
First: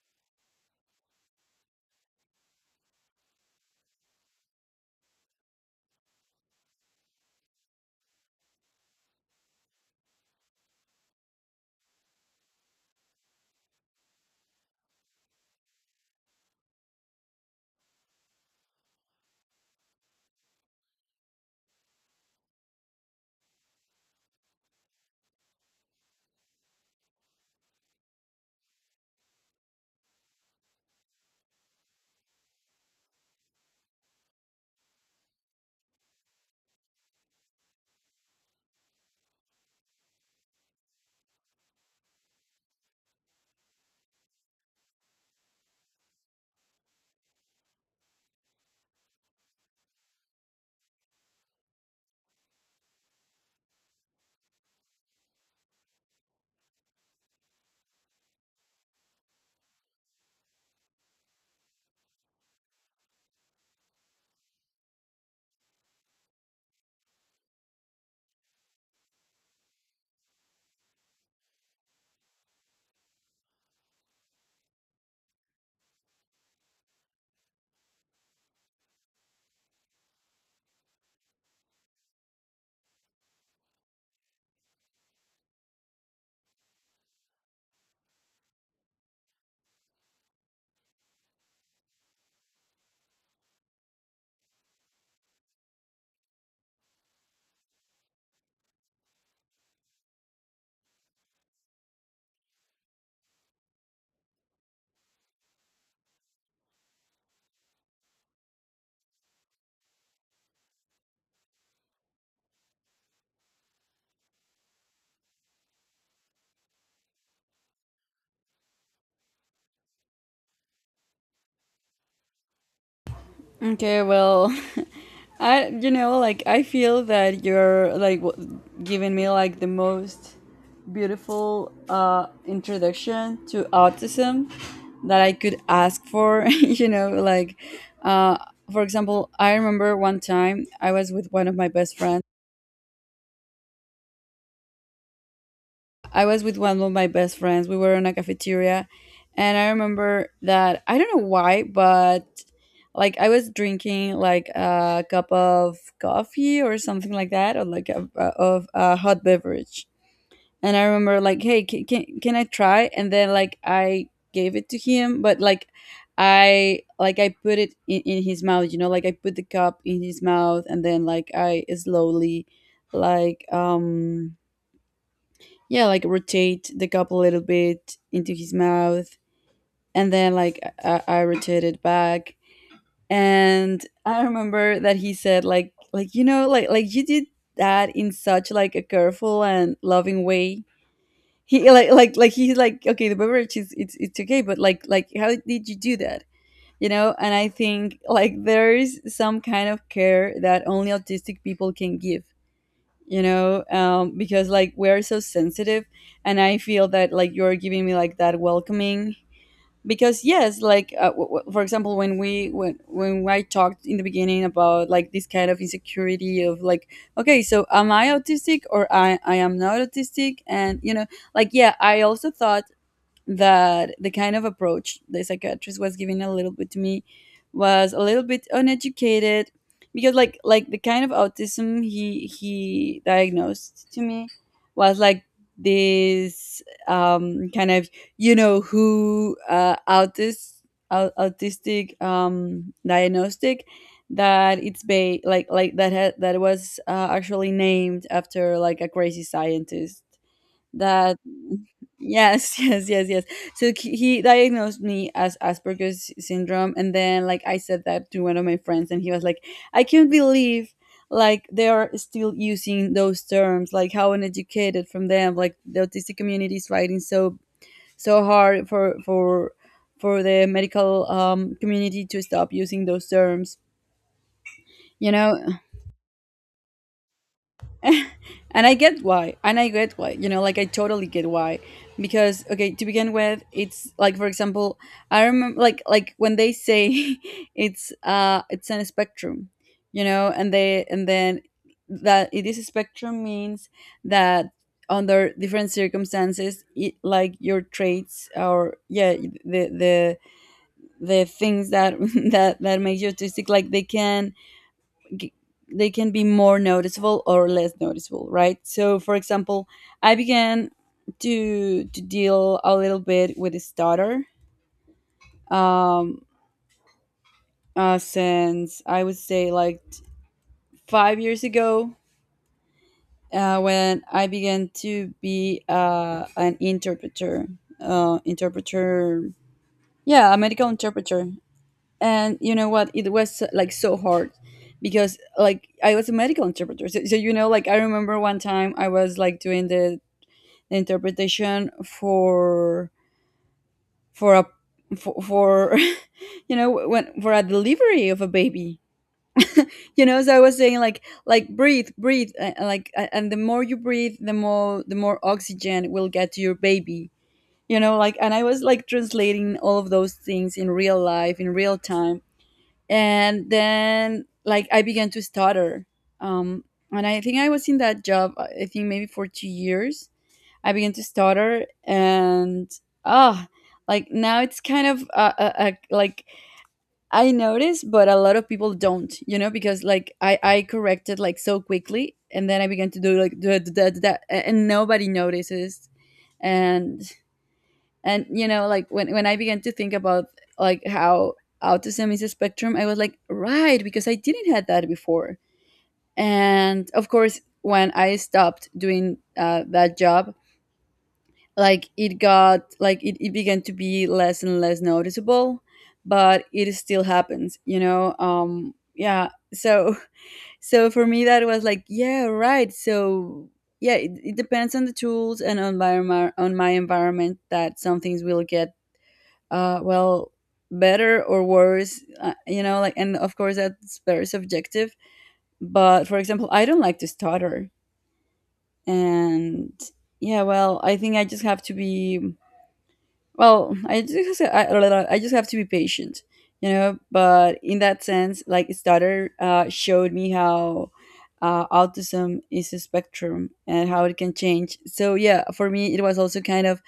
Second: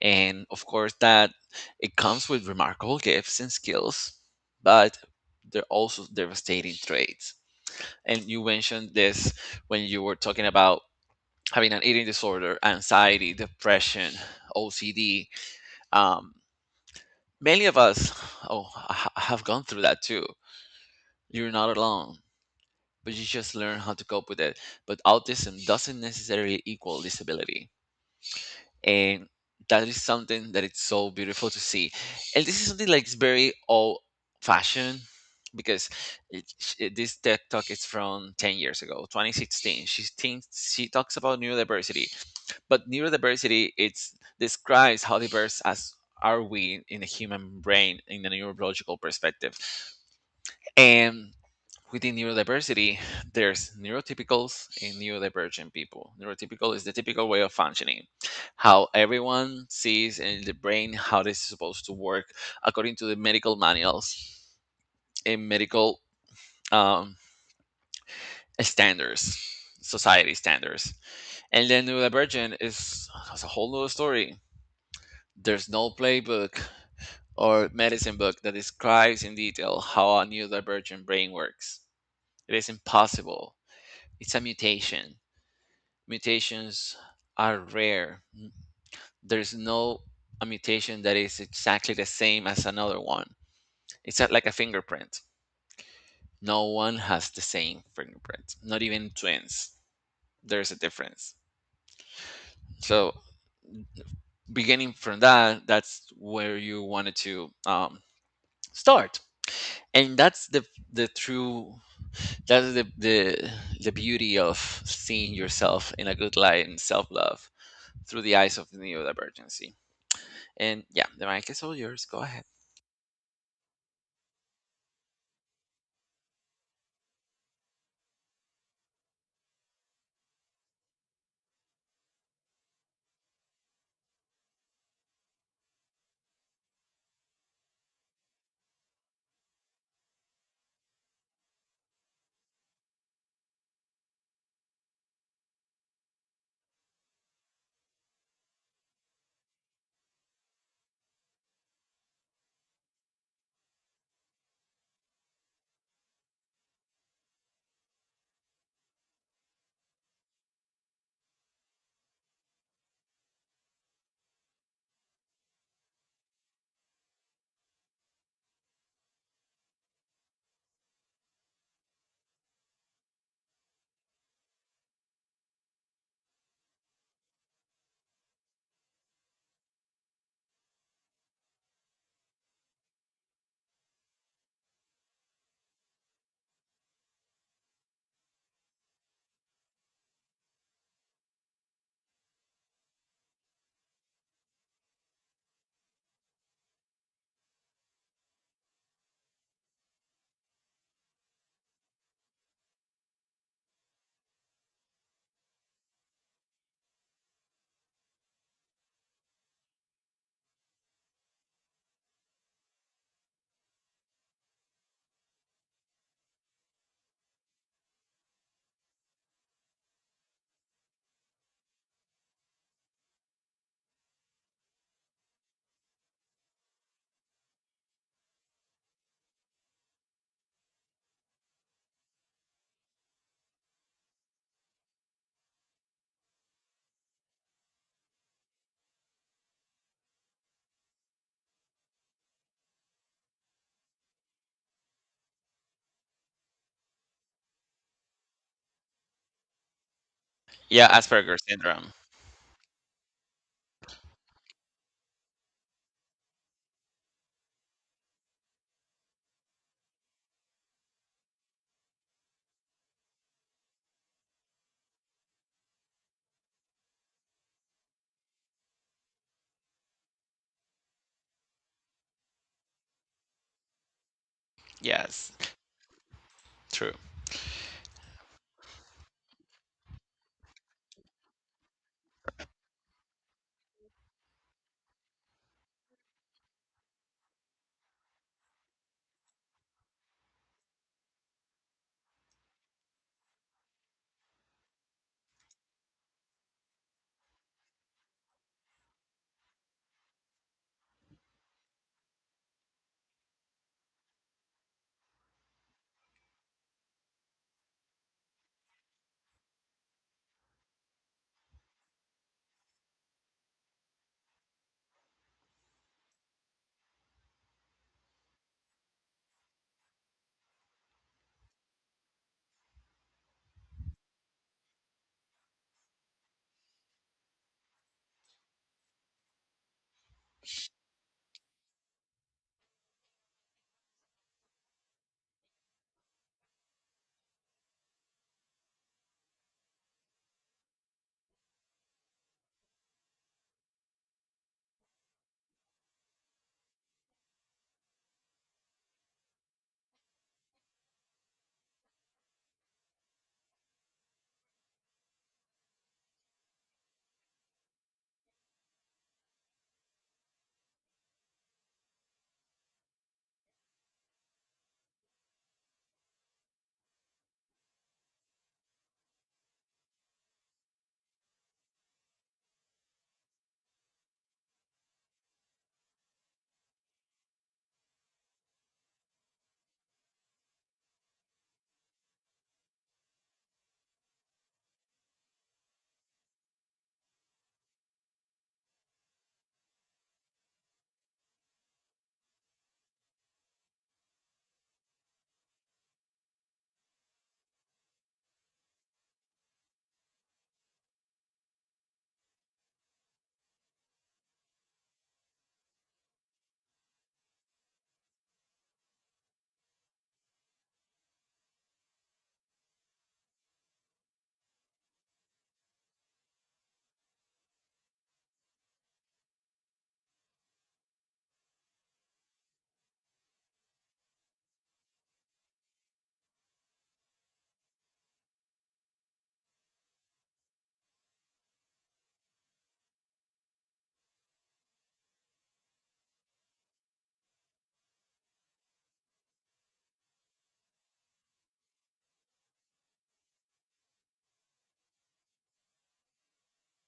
S1: And of course that it comes with remarkable gifts and skills, but they're also devastating traits. And you mentioned this when you were talking about having an eating disorder, anxiety, depression, OCD. um, Many of us, oh, have gone through that too. You're not alone. But you just learn how to cope with it. But autism doesn't necessarily equal disability. And that is something that it's so beautiful to see. And this is something like it's very old fashioned because this TED talk is from 10 years ago, 2016, she thinks. She talks about neurodiversity. But neurodiversity it's, describes how diverse as are we in the human brain in the neurological perspective. And within neurodiversity, there's neurotypicals and neurodivergent people. Neurotypical is the typical way of functioning, how everyone sees in the brain how this is supposed to work according to the medical manuals and medical, um, standards, society standards. And then neurodivergent is a whole other story. There's no playbook or medicine book that describes in detail how a neurodivergent brain works. It is impossible. It's a mutation, mutations are rare. There's no a mutation that is exactly the same as another one. It's not like a fingerprint. No one has the same fingerprint, not even twins. There's a difference. So, beginning from that, that's where you wanted to start. And that's the true, that's the beauty of seeing yourself in a good light and self love through the eyes of neurodivergency. And yeah, the mic is all yours. Go ahead.
S2: Okay, well, (laughs) I feel that you're like giving me like the most beautiful introduction to autism that I could ask for. (laughs) Uh for example, I remember one time I was with one of my best friends. We were in a cafeteria, and I remember that I don't know why, but like I was drinking like a cup of coffee or something like that, or like of a hot beverage. And I remember like, hey, can I try? And then like I gave it to him, but like I put it in his mouth, you know, like I put the cup in his mouth, and then like I slowly like um yeah, like rotate the cup a little bit into his mouth, and then like I rotate it back. And I remember that he said like you did that in such like a careful and loving way. He's like okay the beverage is it's okay but like how did you do that you know. And I think like there is some kind of care that only autistic people can give you know, because like we're so sensitive, and I feel that like you're giving me like that welcoming because yes like for example when we when I talked in the beginning about like this kind of insecurity of like okay so am I autistic or i am not autistic and you know like yeah I also thought that the kind of approach the psychiatrist was giving a little bit to me was a little bit uneducated because like the kind of autism he diagnosed to me was like this kind of you know who autistic diagnostic that it's ba- like that had that was actually named after like a crazy scientist
S1: Yeah,
S2: that.
S1: Asperger's syndrome.
S2: Yes, (laughs) yes, yes, yes. So he diagnosed me as Asperger's syndrome, and then like I said that to one of my friends, and he was like, "I can't believe like they are still using those terms. Like how uneducated from them. Like the autistic community is fighting so so hard for for the medical community to stop using those terms." You
S1: Yes,
S2: know,
S1: true.
S2: and I get why. And I get why. You know, like I totally get why. Because okay, to begin with, it's like for example, I remember like when they say (laughs) it's on a spectrum, you know, and then that it is a spectrum means that under different circumstances it, like your traits or yeah the the the things that (laughs) that makes you autistic like they can g- they can be more noticeable or less noticeable, right? So for example, I began to deal a little bit with this stutter, um since I would say like 5 years ago, when I began to be an interpreter, interpreter, yeah, a medical interpreter. And you know what, it was like so hard because like I was a medical interpreter, so you know like I remember one time I was like doing the interpretation for a for (laughs) you know when for a delivery of a baby, you know, so I was saying like breathe and the more you breathe the more oxygen will get to your baby, you know, like. And I was like translating all of those things in real life, in real time, and then like I began to stutter, um, and I think I was in that job i think maybe for 2 years. I began to stutter, and ah like now it's kind of like I notice but a lot of people don't, you know, because like i corrected like so quickly and then I began to do like da, da, da, da, da, and nobody notices. and and you know like when I began to think about like how autism is a spectrum, I was like right, because I didn't had that before. And of course, when I stopped doing that job, like it got like it began to be less and less noticeable, but it still happens, you know. Yeah, so (laughs) so for me that was like yeah, right. So yeah, it depends on the tools and on my on my environment that some things will get well, better or worse, you know, like. And of course that's very subjective. But for example, I don't like to stutter. And yeah, well, I think I just have to be, well, I just have to be patient, you know, but in that sense, like, stutter showed me how autism is a spectrum and how it can change. So yeah, for me it was also kind of,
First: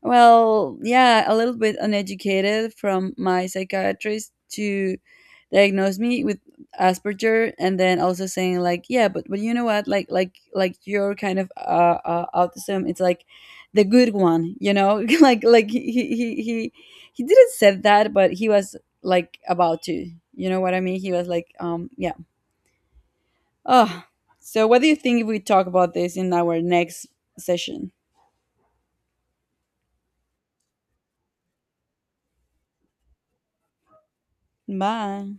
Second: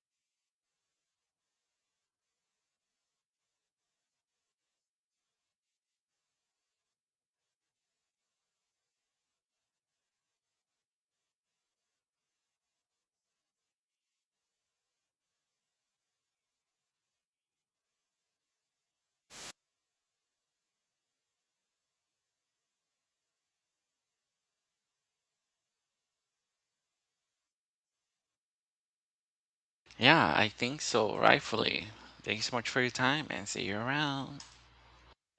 S2: well, yeah, a little bit uneducated from my psychiatrist to diagnose me with Asperger, and then also saying like, yeah, but you know what, like your kind of autism, it's like the good one, you know, (laughs) like he didn't said that, but he was like about to, you know what I mean? He was like, yeah. Oh, so what do you think if we talk about this in our next session?
S1: Yeah, I think so. Rightfully. Thank you so much for your time and see you around.
S2: Bye.